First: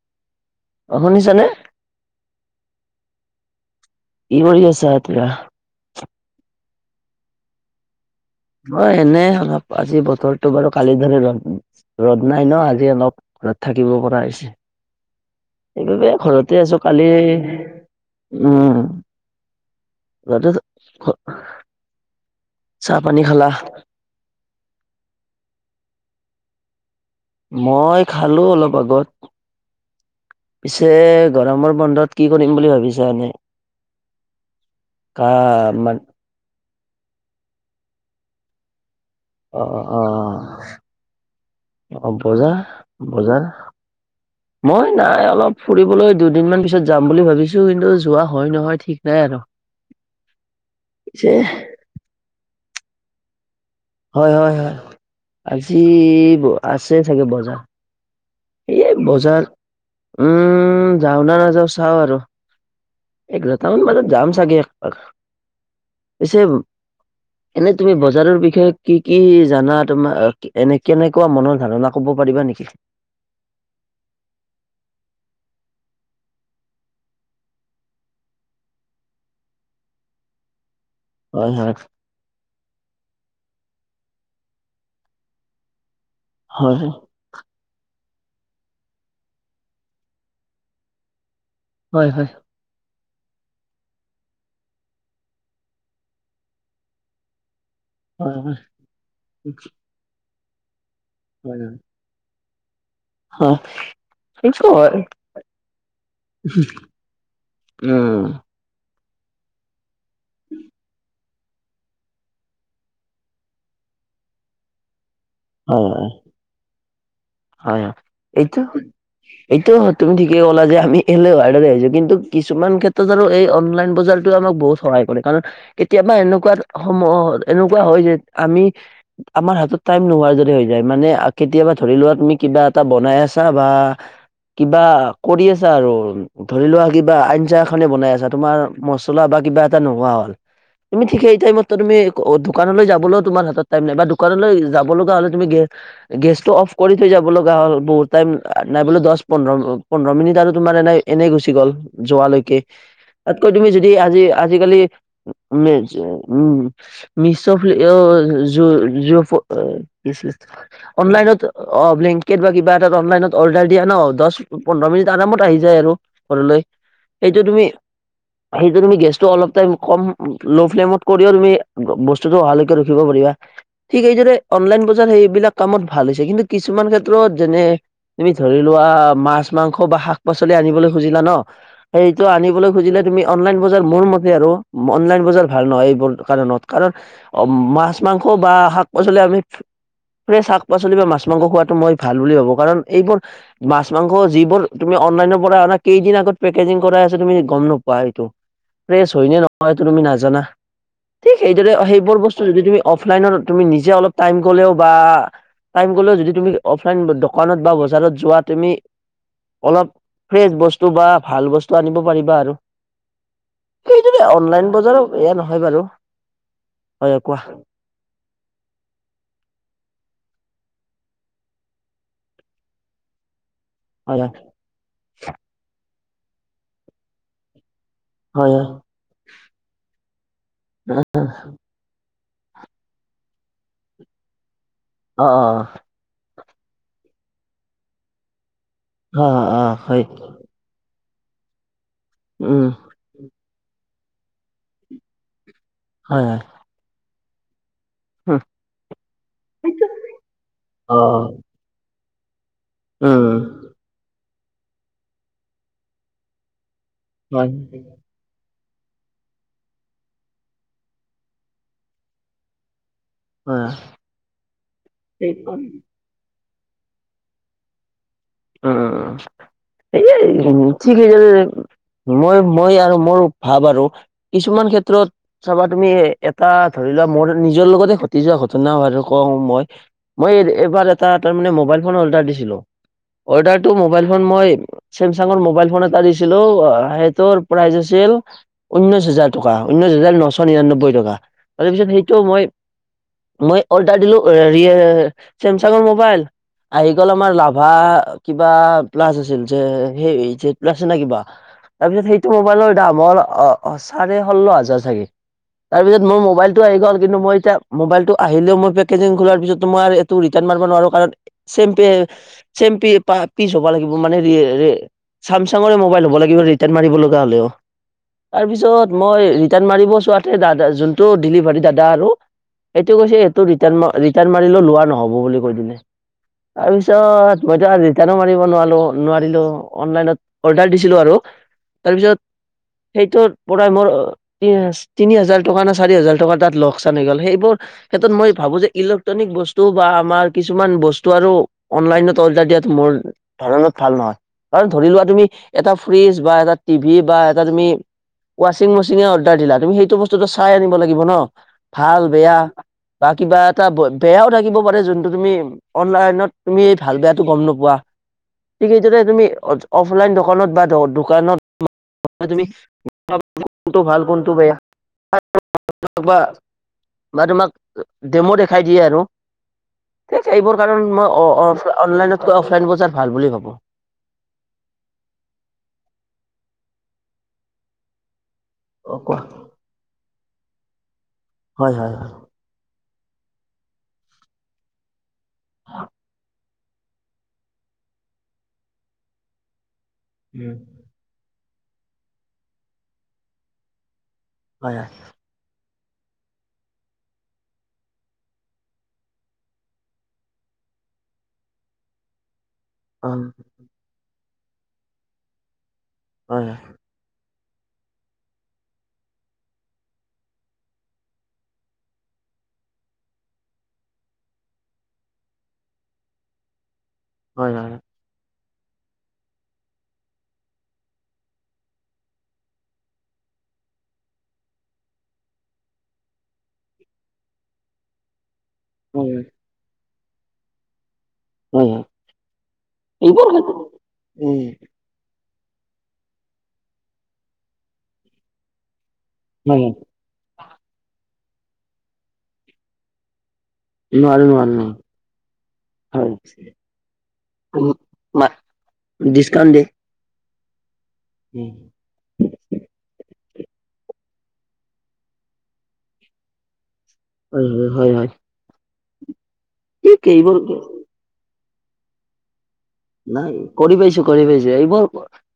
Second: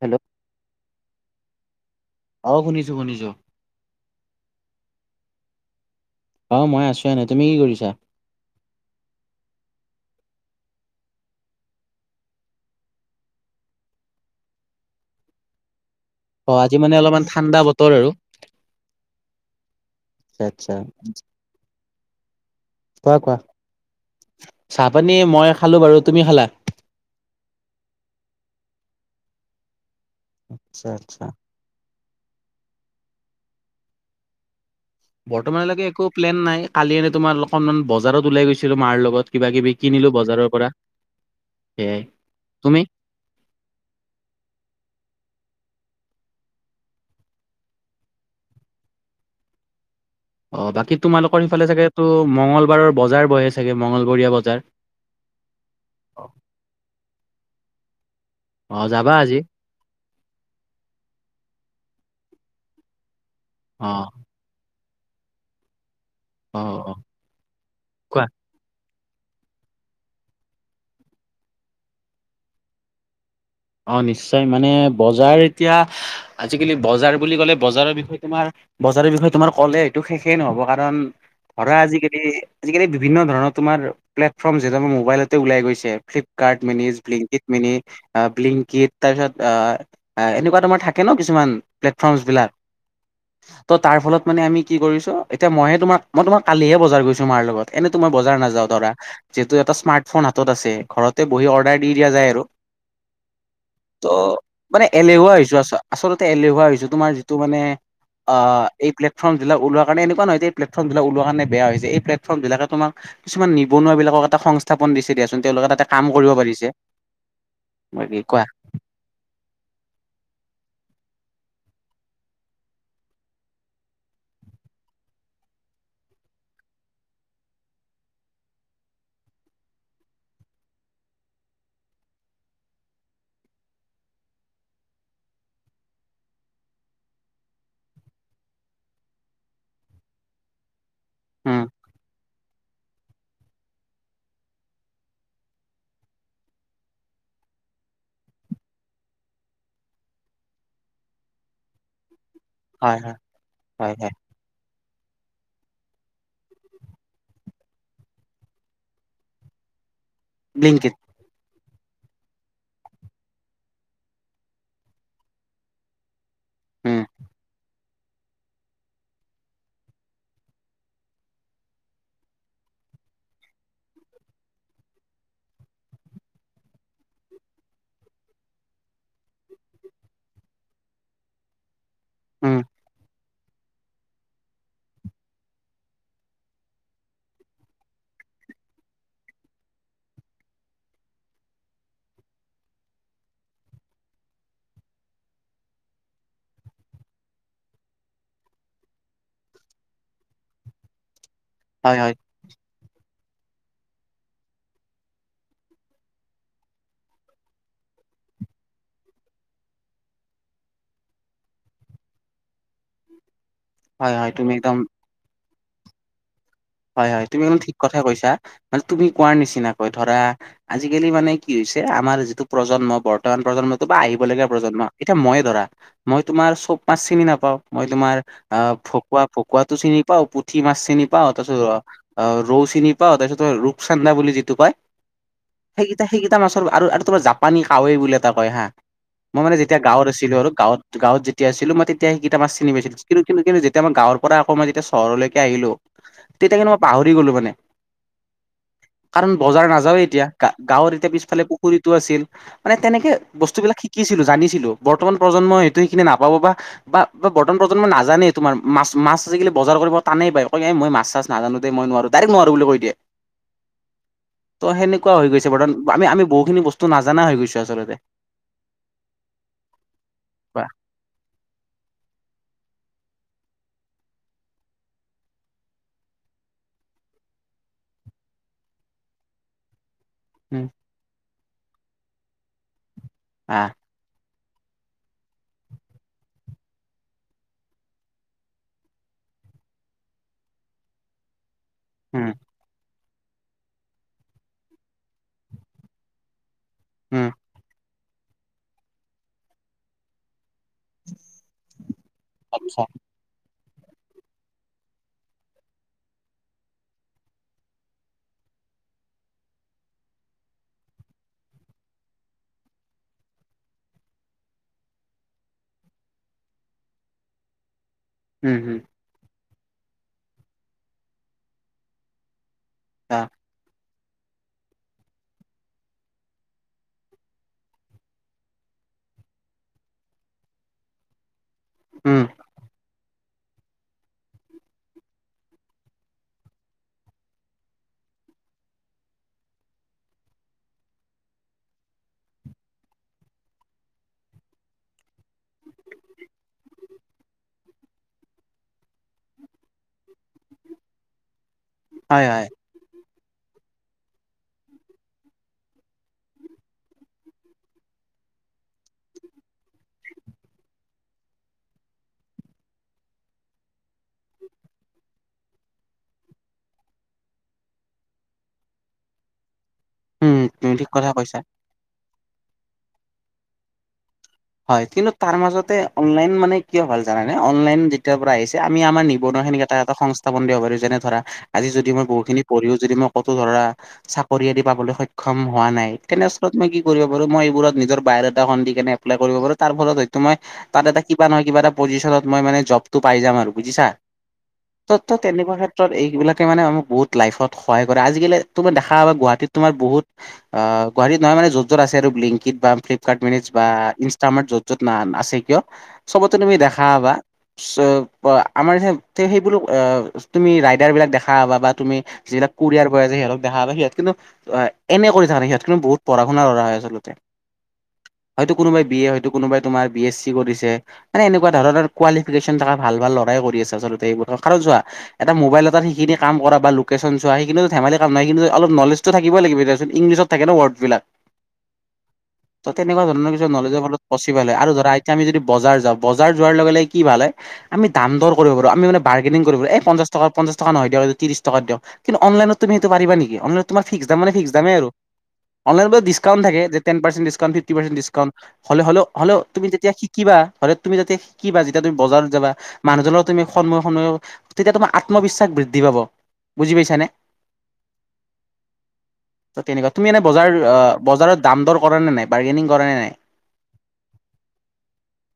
Hello. অ', শুনিছানে? অ', শুনিছোঁ শুনিছোঁ। কি কৰি এতিয়া? অ', মই আছোঁ এনে। তুমি কি কৰিছা? অ', এনে অলপ। আজি বতৰটো বাৰু কালিৰ দৰে ৰ'দ ৰ'দ নাই ন আজি অলপ ৰ'দ থাকিব পৰা হৈছে। সেইবাবে ঘৰতে অ', আজি আছো মানে কালি অলপমান ঠাণ্ডা বতৰ আৰু। উম ঘৰতে আচ্ছা। চাহ কোৱা, পানী কোৱা। খালা চাহ পানী মই খালোঁ বাৰু। তুমি খালা? মই খালোঁ অলপ আগত। আচ্ছা পিছে আচ্ছা গৰমৰ বন্ধত কি কৰিম বুলি ভাবিছা এনে? কা বৰ্তমানলৈকে মান একো প্লেন নাই। কালি এনে তোমাৰ অকনমান বজাৰত ওলাই গৈছিলো মাৰ লগত। কিবা অ কিবি অ কিনিলো বজাৰৰ পৰা। সেয়াই অ', বজাৰ তুমি বজাৰ মই নাই অলপ ফুৰিবলৈ দুদিনমান পিছত যাম বুলি ভাবিছোঁ, কিন্তু যোৱা হয় নহয় ঠিক নাই আৰু। অ', বাকী পিছে তোমালোকৰ সিফালে ছাগেতো মংগলবাৰৰ বজাৰ বহে ছা হয়, হয়, হয়, হয়। আজি অ আছে ছাগে বজাৰ। অ এই যাবা আজি বজাৰ উম যাওঁ নে নাযাওঁ চাওঁ আৰু। এঘাৰটা মান অ বজাত যাম ছাগে একপাক। পিছে, অ অ এনেই তুমি কোৱা বজাৰৰ বিষয়ে কি কি জানা? তোমাৰ এনে কেনেকুৱা মনৰ ধাৰণা ক'ব পাৰিবা নেকি? অ', নিশ্চয় মানে, বজাৰ এতিয়া আজিকালি বজাৰ বুলি ক'লে বজাৰৰ বিষয়ে তোমাৰ বজাৰৰ বিষয়ে তোমাৰ ক'লে এইটো শেষেই নহ'ব। কাৰণ হয় হয় ধৰা আজিকালি আজিকালি বিভিন্ন ধৰণৰ তোমাৰ প্লেটফৰ্ম যিকোনো মোবাইলতে ওলাই গৈছে। ফ্লিপকাৰ্ট হয় মিনিজ, ব্লিংকিট মিনি অ', ব্লিংকিট। তাৰপিছত অ' এনেকুৱা তোমাৰ থাকে ন কিছুমান হয় হয় প্লেটফৰ্মছবিলাক। তো তাৰফলত মানে আমি কি কৰিছোঁ? এতিয়া মইয়ে তোমাক মই তোমাৰ কালিহে বজাৰ গৈছোঁ মাৰ লগত। এনেটোমাৰ হয় বজাৰ হয় নাযাওঁ ধৰা, যিহেতু এটা স্মাৰ্টফোন হাতত আছে, ঘৰতে বহি হয় অৰ্ডাৰ দি দিয়া যায় আৰু। হয়। ত' সেইটো মানে হয় এলেহুৱা হৈছো আচ-আচলতে এলেহুৱা হৈছো তোমাৰ যিটো মানে উম অ' এই প্লেটফৰ্মবিলাক ওলোৱা কাৰণে, এনেকুৱা নহয় যে এই প্লেটফৰ্মবিলাক ওলোৱা কাৰণে বেয়া হৈছে, এই প্লেটফৰ্ম বিলাকে তোমাক কিছুমান নিবনুৱা বিলাকক এটা সংস্থাপন দিছে দিয়াচোন তেওঁলোকে হয় তাতে হয় কাম কৰিব পাৰিছে। হয় অ' বাকী কোৱা এইটো হয় এইটো হ তুমি ঠিকেই ক'লা যে আমি এলেহুৱা দৰে হৈছোঁ, কিন্তু কিছুমান ক্ষেত্ৰত আৰু এই অনলাইন বজাৰটোৱে আমাক বহুত সহায় কৰে, কাৰণ কেতিয়াবা বা এনেকুৱাত সময়ত এনেকুৱা হয় যে আমি আমাৰ হাতত টাইম নোহোৱাৰ দৰে হৈ যায় মানে এনে আ কেতিয়াবা ধৰি লোৱা তুমি কিবা এটা বনাই আছা বা কিবা কৰি আছা আৰু ধৰি লোৱা কিবা আঞ্জা এখনে বনাই আছা, তোমাৰ মছলা বা কিবা এটা নোহোৱা হ'ল। তুমি ঠিক সেই উম টাইমতো তুমি অত দোকানলৈ যাবলৈ তোমাৰ হাতত টাইম নাই বা দোকানলৈ যাব লগা হ'লে তুমি গে গেছটো অফ কৰি থৈ যাব লগা হ'ল বহুত টাইম নাই বোলো দহ পোন্ধৰ অ' পোন্ধৰ মিনিট আৰু তোমাৰ এনে এনেই গুচি গ'ল যোৱালৈকে হয় হয় তাতকৈ তুমি যদি হয় হয় আজি আজিকালি মিছ উম মিছ ফ্লি এ অ এ যু-যুফ দিছে। ব্লিংকিত অনলাইনত অ' ব্লেংকেট বা কিবা এটা অনলাইনত অৰ্ডাৰ দিয়া ন' দহ, পোন্ধৰ মিনিট আৰামত আহি যায় আৰু। ঘৰলৈ। উম এইটো তুমি সেইটো তুমি গেছটো অলপ টাইম কম, লো ফ্লেমত কৰিও তুমি বস্তুটো অহালৈকে ৰখিব পাৰিবা। ঠিক এইদৰে অনলাইন বজাৰ সেইবিলাক কামত ভাল হৈছে, কিন্তু কিছুমান ক্ষেত্ৰত যেনে তুমি ধৰি লোৱা মাছ মাংস বা শাক পাচলি আনিবলৈ খুজিলা ন সেইটো উম আনিবলৈ খুজিলে তুমি অনলাইন বজাৰ মোৰ মতে আৰু অনলাইন বজাৰ ভাল নহয় এইবোৰ কাৰণত, কাৰণ মাছ মাংস বা শাক পাচলি আমি ফ্ৰেছ শাক পাচলি বা মাছ মাছ মাংস খোৱাটো মই ভাল বুলি ভাবো কাৰণ এইবোৰ মাছ মাংস যিবোৰ তুমি অনলাইনৰ পৰা অনা কেইদিনা পেকেজিং কৰা আছে তুমি গম নোপোৱা এইটো, ফ্ৰেছ হয় নে নহয় এইটো তুমি নাজানা। ঠিক সেইদৰে হয় হয় সেইবোৰ বস্তু যদি অফলাইনত তুমি নিজে অলপ টাইম কলেও বা টাইম যদি তুমি অফলাইন দোকানত বা বজাৰত যোৱা তুমি অলপ ফ্ৰেচ বস্তু বা ভাল বস্তু আনিব পাৰিবা আৰু। হয় সেইদৰে হয় তুমি অনলাইন একদম বজাৰত এয়া নহয় বাৰু। হয় হয় তুমি মানে ঠিক কথাই কৈছা, মানে তুমি কোৱাৰ নিচিনাকৈ ধৰা আজিকালি মানে কি হৈছে আমাৰ যিটো প্ৰজন্ম বৰ্তমান প্ৰজন্মত বা আহিব হয় হয় লগীয়া প্ৰজন্ম এতিয়া মইে ধৰা মই তোমাৰ চব মাছ চিনি নাপাওঁ। মই তোমাৰ হয় হয় আহ ফকুৱা ফকুৱাটো চিনি পাওঁ পুঠি মাছ চিনি পাওঁ তাৰপিছত অ' ৰৌ চিনি পাওঁ তাৰপিছত ৰূপচান্দা বুলি যিটো কয় অ', অ', অ'। তা মাছৰ আৰু আৰু তোমাৰ জাপানী কাৱৈ বুলি এটা কয় হা, অ মই অ মানে অ যেতিয়া হয় গাঁৱত আছিলোঁ আৰু গাঁৱত গাঁৱত যেতিয়া আছিলোঁ মই তেতিয়া সেইটা মাছ উম চিনি পাইছিলোঁ কিন্ত কিন্তু কিন্তু যেতিয়া মই গাঁৱৰ পৰা আকৌ মই চহৰলৈকে আহিলোঁ হয় হয় তেতিয়া কিন্তু মই পাহৰি গলো মানে। উম কাৰণ বজাৰ নাযাওয়ে এতিয়া গা-গাঁৱৰ অ এতিয়া পিছফালে পুখুৰীটো আছিল মানে তেনেকে উম বস্তুবিলাক শিকিছিলোঁ জানিছিলো বৰ্তমান প্ৰজন্মই এইেটো শিখিনি নাপাব বা বা হয় বৰ্তমান প্ৰজন্ম নাজানেই তোমাৰ মাছ মাছ আজিকালি বজাৰ কৰিব টানেই পায়। কয় এ মই মাছ চাছ নাজানো দে মই নোৱাৰোঁ ডাইৰেক্ট নোৱাৰোঁ বুলি কৈ দিয়ে। হয় ত' সেনেকুৱা হৈ গৈছে বৰ্তন আমি আমি বহুত সেইখিনি বস্তু নাজানা হৈ গৈছে আচলতে। অ', অ', অ'। এই বা ঠিক যে মই মই আৰু মোৰ ভাব আৰু কিছুমান ক্ষেত্ৰত চাবা তুমি এটা ধৰি লোৱা মোৰ নিজৰ লগতে ঘটি যোৱা ঘটনা বাৰো কওঁ মই মই উম এইবাৰ এটা তাৰমানে মোবাইল ফ'ন অৰ্ডাৰ দিছিলোঁ। অৰ্ডাৰটো আহ মোবাইল ফ'ন মই চেমচাংৰ মোবাইল ফ'ন এটা দিছিলোঁ। আ, সেইটোৰ প্ৰাইচ আছিল ঊনৈশ হাজাৰ টকা। ঊনৈছ হাজাৰ নশ নিৰানব্বৈ টকা। তাৰপিছত সেইটো উম মই মই অৰ্ডাৰ দিলোঁ আ, ৰিয়ে, চেমচাংৰ মোবাইল। আহি গ'ল আমাৰ উম লাভা কিবা প্লাজ আছিল যে সেই যে প্লাচে নে কিবা, তাৰ পিছত সেইটো মোবাইলৰ আচ্ছা দাম হ'ল অ, অ, চাৰে ষোল্ল হাজাৰ চাগে। তাৰপিছত মোৰ মোবাইলটো আহি গ'ল। কিন্তু মই এতিয়া মোবাইলটো আহিলেও মই পেকেজিং খোলাৰ পিছতটো মই আৰু এটো ৰিটান মাৰবা নোৱাৰো কাৰণ চেম্পে চেম্পি পা পিচ হ'বা লাগিব মানে ৰিয়ে ৰে চামচাংৰে মোবাইল হ'ব লাগিব ৰিটাৰ্ণ মাৰিব লগা হ'লেও। উম উম তাৰপিছত মই ৰিটাৰ্ণ মাৰিব চোৱাতে দাদা যোনটো ডিলিভাৰি দাদা আৰু এইটো কৈছে আহ এইটো ৰিটাৰ্ণ ম, ৰি টাৰ্ণ মাৰিলেও লোৱা নহ'ব বুলি কৈ দিলে। তাৰপিছত মইতো আজি [unintelligible] মাৰিব নোৱালো নোৱাৰিলোঁ। অনলাইনত অৰ্ডাৰ দিছিলোঁ আৰু, তাৰপিছত উম সেইটোত পোৰা মোৰ তিনি হাজাৰ টকা না চাৰি হাজাৰ টকা তাত লগচান গ'ল। সেইবোৰ ক্ষেত্ৰত মই ভাবো যে ইলক্ট্ৰনিক বস্তু বা আমাৰ কিছুমান বস্তু আৰু অনলাইনত অৰ্ডাৰ দিয়াত মোৰ ধৰণত ভাল নহয়। কাৰণ ধৰি লোৱা তুমি এটা ফ্ৰিজ বা এটা টিভি বা এটা তুমি ৱাশ্বিং মেচিনে অৰ্ডাৰ দিলা তুমি সেইটো বস্তুটো চাই আনিব লাগিব ন'। ভাল হয় বেয়া। হয় বা কিবা এটা বেয়াও থাকিব পাৰে যোনটো তুমি অনলাইনত তুমি ভাল বেয়াটো গম নুপ পোৱা ঠিক সেইদৰে তুমি অথ, অফলাইন দকানত বা দ-দোকানত তুমি [inaudible] কোনটো ভাল কোনটো বেয়া। [inaudible] বা বা তোমাক ডেম' দেখাই দিয়ে আৰু। সে উম সেইবোৰ তুমি কাৰণ ঠিক কথা মই কৈছা। অ-অফ অনলাইনতকৈ অফলাইন বজাৰ ভাল বুলি ভাবো। হয় কিন্তু, তাৰ মাজতে অনলাইন মানে কিয় ভাল জানানে। অনলাইন যেতিয়াৰ পৰা আহিছ যে আমি অ আমাৰ কোৱা। নিবনুৱা খিনিক এটা এটা সংস্থাপন দিব পাৰো। যেনে ধৰা আজি হয় যদি হয় মই হয় বহুখিনি পৰিও যদি মই কতো ধৰা চাকৰি আদি পাবলৈ সক্ষম হোৱা নাই। তেনেচ তত, মই কি কৰিব পাৰো মই এইবোৰত নিজৰ বায় ডাটাখন দি কেনে এপ্লাই কৰিব পাৰো। তাৰ ফলত হয়তো মই তাত এটা কিবা নহয় কিবা এটা পজিশনত মই মানে জবটো পাই যাম আৰু বুজিছা। হয় হয় ত, ত, তেনেকুৱা শেত তত, এইবিলাকে মানে আমুক বহুত লাইফত সহায় কৰে। আজিকালি তুমি দেখা পাবা গুৱাহাটীত তোমাৰ বহুত আ গুৱাহাটীত নয় মানে য'ত য'ত আছে আৰু ব্লিং [unintelligible] অ ফ্লিপকাৰ্ট মিনিটছ বা ইনষ্টামাৰ্ত য'ত য'ত নান আছে কিয় চবতে হয় হয় তুমি দেখা পাবা [unintelligible] আমাৰ যে তে, সেইবোৰ আ, তুমি ৰাইডাৰ বিলাক দেখা পাবা বা তুমি যিবিলাক কোৰিয়াৰ বয় যে সিহঁতক দেখা পাবা সিহঁত কিন্তু এনে কৰি থাকা নাই সিহঁত কিন্তু বহুত পঢ়া শুনা লৰা হৈ আচলত। হয়, হয়। কোনোবাই বি এ হয় কোনোবাই তোমাৰ বি এছ চি কৰিছে। মানে এনেকুৱা ধৰণৰ কোৱালিফিকেচন থাকা ভাল ভাল ল'ৰাইও কৰি [unintelligible] আচলতে [unintelligible] কাৰণ চোৱা এটা মোবাইল এটাত সিশিনি কাম কৰা বা লোকেচন চোৱা সিকিনোটো ধেমালি কাম ন কিন্তু অলপ হয় নলেজটো হয় থাকিবই লাগিব দিয়াচোন ইংলিছত থাকে ন' ৱৰ্ড বিলাক। হয় ত' তেনেকুৱা এইবোৰ ধৰণৰ নলেজৰ ফলত উম পচিবেল হয়, আৰু ধৰা আইত তে আমি যদি বজাৰ যাওঁ বজাৰ যোৱাৰ লগে লগে কি ভাল হয় আমি দাম দৰ কৰিব পাৰো। আমি মানে বাৰগেনিং হয় কৰিব হয় এ, পঞ্চাছ টকা পঞ্চাছ টকা নহয় দিয়ক এইটো তিৰিছ টকাত দিয়ক। কিন্তু অনলাইনত তুমি সিটো পাৰিবা নেকি। অনলাইনত তোমাৰ ফিক্স দাম নোৱাৰো মানে ফিক্স নোৱাৰো দামে আৰু। অনলাইনত বুলে হয় ডিস্ককাউণ্ট থাকে, যে ten percent discount um, fifty percent discount. মা- হ'লে হ'লেও হ'লেও ডিছকাউণ্ট তুমি দিয়ে। তিতিয়া শিকিবা হ'লে তুমি যাতে শিকিবা যেতিয়া তুমি বজাৰত যাবা মানুহ [unintelligible] তুমি [unintelligible] তেতিয়া তোমাৰ আত্মবিশ্বাস বৃদ্ধি পাব বুজি পাইছ উম, উম, হয়, হয়। ত' তেনেকুৱা ঠিক তুমি এনে এইবোৰ বজাৰ আ, বজাৰত দাম দৰ কৰা নে নাই? বাৰ্গেনিং কৰাৰে নাই? কৰি পাইছোঁ কৰি পাইছোঁ। এইবোৰ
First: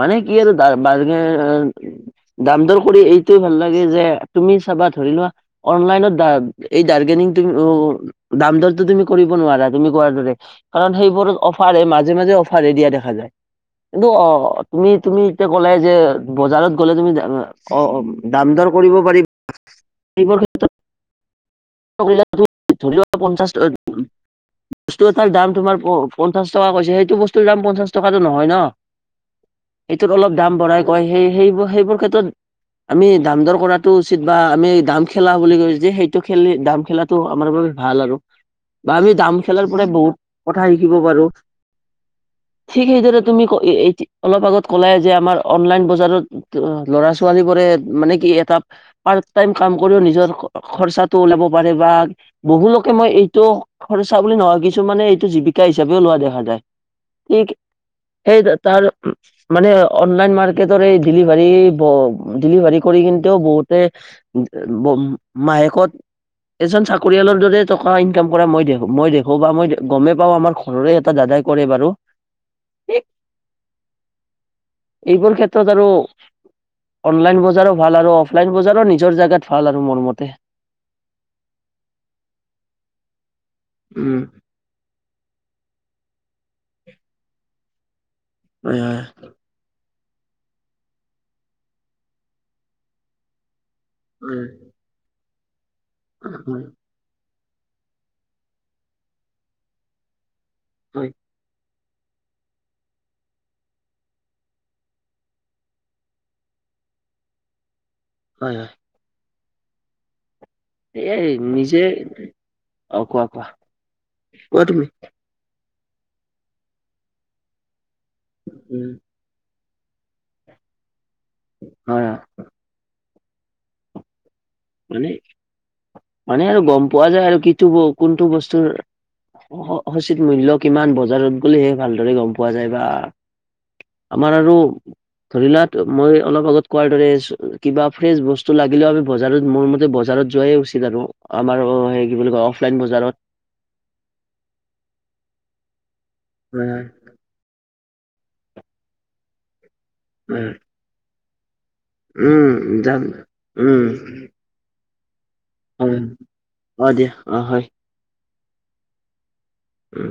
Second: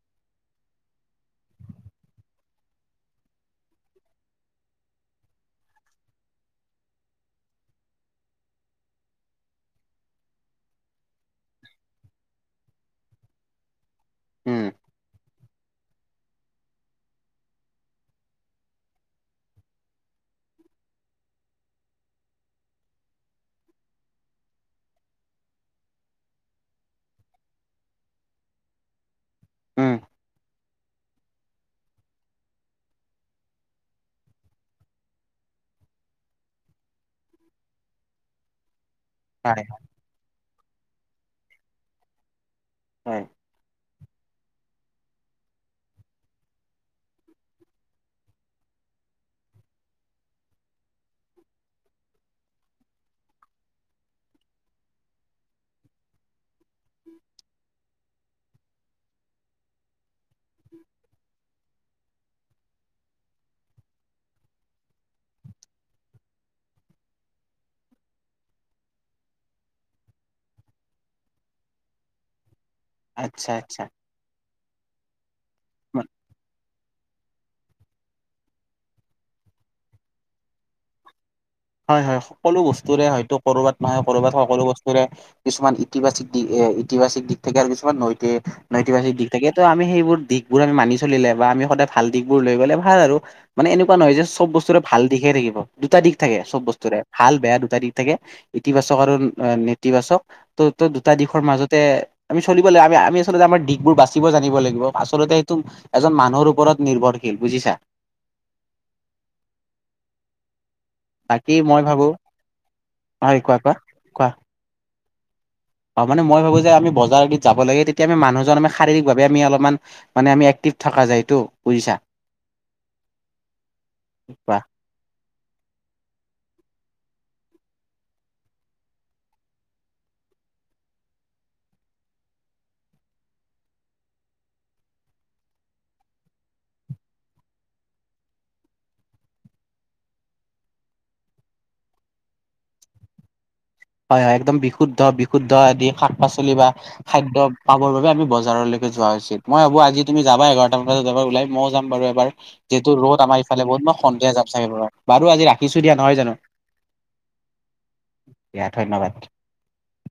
মানে কি আৰু দা [inaudible] দাম দৰ কৰি এইটোয়ে ভাল লাগে যে তুমি চাবা ধৰি লোৱা অনলাইনত ডাদ এই দাৰ্গেনি কিন্তু বান্দৰতো তুমি কৰিব নোৱাৰা, তুমি কোৱাৰ দৰে কাৰণ সেইবোৰ অফাৰ হেই মাজ মাজে মাজে অফাৰে দিয়া দেখা যায় কিন্তু অ' উম তুমি তুমি তে কলাই যে বজাৰত গ'লে তুমি অ' দাম দৰ কৰিব পাৰি সেইবোৰ ক্ষেত্ৰত ধৰি লোৱা, ধৰি লোৱা পঞ্চাশ বস্তু এটাৰ দাম তোমাৰ পঞ্চাশ টকা কৈছে, সেইটো বস্তুৰ দাম পঞ্চাশ টকাটো নহয় ন'। উম এইটোত অলপ দাম বঢ়াই কয় সেই-সেইবোৰ সেইবোৰ ক্ষেত্ৰত আমি দাম দৰ কৰাটো উচিত বা আমি দাম খেলা বুলি কয় যে সেইটো খেলি দাম খেলাটো আমাৰ ভাল আৰু। বা আমি দাম হয় খেলাৰপৰাই বহুত কথা শিকিব পাৰোঁ। ঠিক হেইদৰে হয় তুমি এই অলপ আগত ক'লাইযে আমাৰ অনলাইন বজাৰত ল'ৰা ছোৱালীবোৰে মানে কি এটা পাত পাৰ্ট টাইম কাম কৰিও নিজৰ খৰচাটো ওলাব পাৰে বা বহুলোকে মই এইটো খৰচা খৰচা বুলি নহয় কিছুানে এইটো জীৱিকা হিচাপেও লোৱা দেখা যায়। কি সেই তাৰ মানে অনলাইন মাৰ্কেটৰ এই ডেলিভাৰী ব ডেলিভাৰী কৰি কিন্তও বহুতে মাহেকত এজন চাকৰিয়ালৰদৰে টকা ইনকাম কৰা মই দেখোঁ, মই দেখোঁ বা মই গমে পাওঁ। আমাৰ ঘৰৰে এটা দাদাই কৰে বাৰু। আচ্ছা আচ্ছা। এইবোৰ ক্ষেত্ৰত আৰু অনলাইন বজাৰো ভাল আৰু অফলাইন বজাৰো নিজৰ জেগাত ভাল আৰু মোৰ মতে। হয় হয়। সকলো বস্তুৰে হয়তো ক'ৰবাত নহয় উম ক'ৰবাত সকলো বস্তুৰে কিছুমান ইতিবাচ এ, ইতিবাচিক দিশ থাকে আৰু কিছুমান নৈতিক হয় নৈতিবাচিক দিশ থাকে ত' আমি সেইবোৰ দিশবোৰ আমি মানি চলিলে বা আমি সদায় ভাল দিশবোৰ লৈ গ'লে ভাল আৰু। মানে এনেকুৱা নহয় যে হয় চব বস্তুৰে ভাল দিশহে থাকিব, দুটা দিশ থাকে চব হয় বস্তুৰে ভাল বেয়া দুটা দিশ থাকে। ইতিবাচক আৰু নেতিবাচক ত', ত' হয় হয় দুটা দিশৰ মাজত তে আমি চলিব লাগিব আমি আমি আচলতে আমাৰ দিশবোৰ বাচিব জানিব লাগিব। আচলতে সেইটো এজন মানুহৰ ওপৰত ৰত নিৰ্ভৰশীল বুজিছা? হয় হয়। এই বাকী মই নিজে, ভাবো অ' কোৱা কোৱা? কোৱা তুমি? অ' মানে মই ভাবোঁ যে আমি বজাৰ আদিত যাব লাগে তেতিয়া আমি মানুহজন আমি উম শাৰীৰিকভাৱে আমি অলপমান মানে আমি এক্টিভ থাকা যায়তো বুজিছা? হয় হয় কোৱা? মানে? মানে আৰু গম পোৱা যায় আৰু কিটো কোনটো বস্তুৰ সচিত মূল্য কিমান বজাৰত গ'লে সেই ভালদৰে গম পোৱা যায় বা আমাৰ আৰু ধৰি লোৱা মই অলপ আগত কোৱাৰ দৰে কিবা ফ্ৰেচ বস্তু লাগিলেও আমি বজ বজাৰত মোৰ মতে বজাৰত যোৱাই উচিত আৰু, আমাৰ অ', সি কি বুলি কয় অফলাইন বজাৰত। হয় হয়, একদম বিশুদ্ধ বিশুদ্ধ আদি শাক পাচলি বা হয় হয় খাদ্য তোমাৰ বাবে আমি বজাৰলৈকে যোৱা উচিত। মই ভাবোঁ আজি তুমি যাবা হয় এঘাৰটা মান বজাত যাবা ওলাই। ময়ো যাম বাৰু এবাৰ, উম যিহেতু যাম ৰ'দ আমাৰফালে বহুত, উম মই সন্ধিয়া যাম চাগে ঘৰত। বাৰু আজি ৰাখিছো দিয়া, হয় নহয় জানো, অ দিয়া অ হয় দিয়া ধন্যবাদ। উম।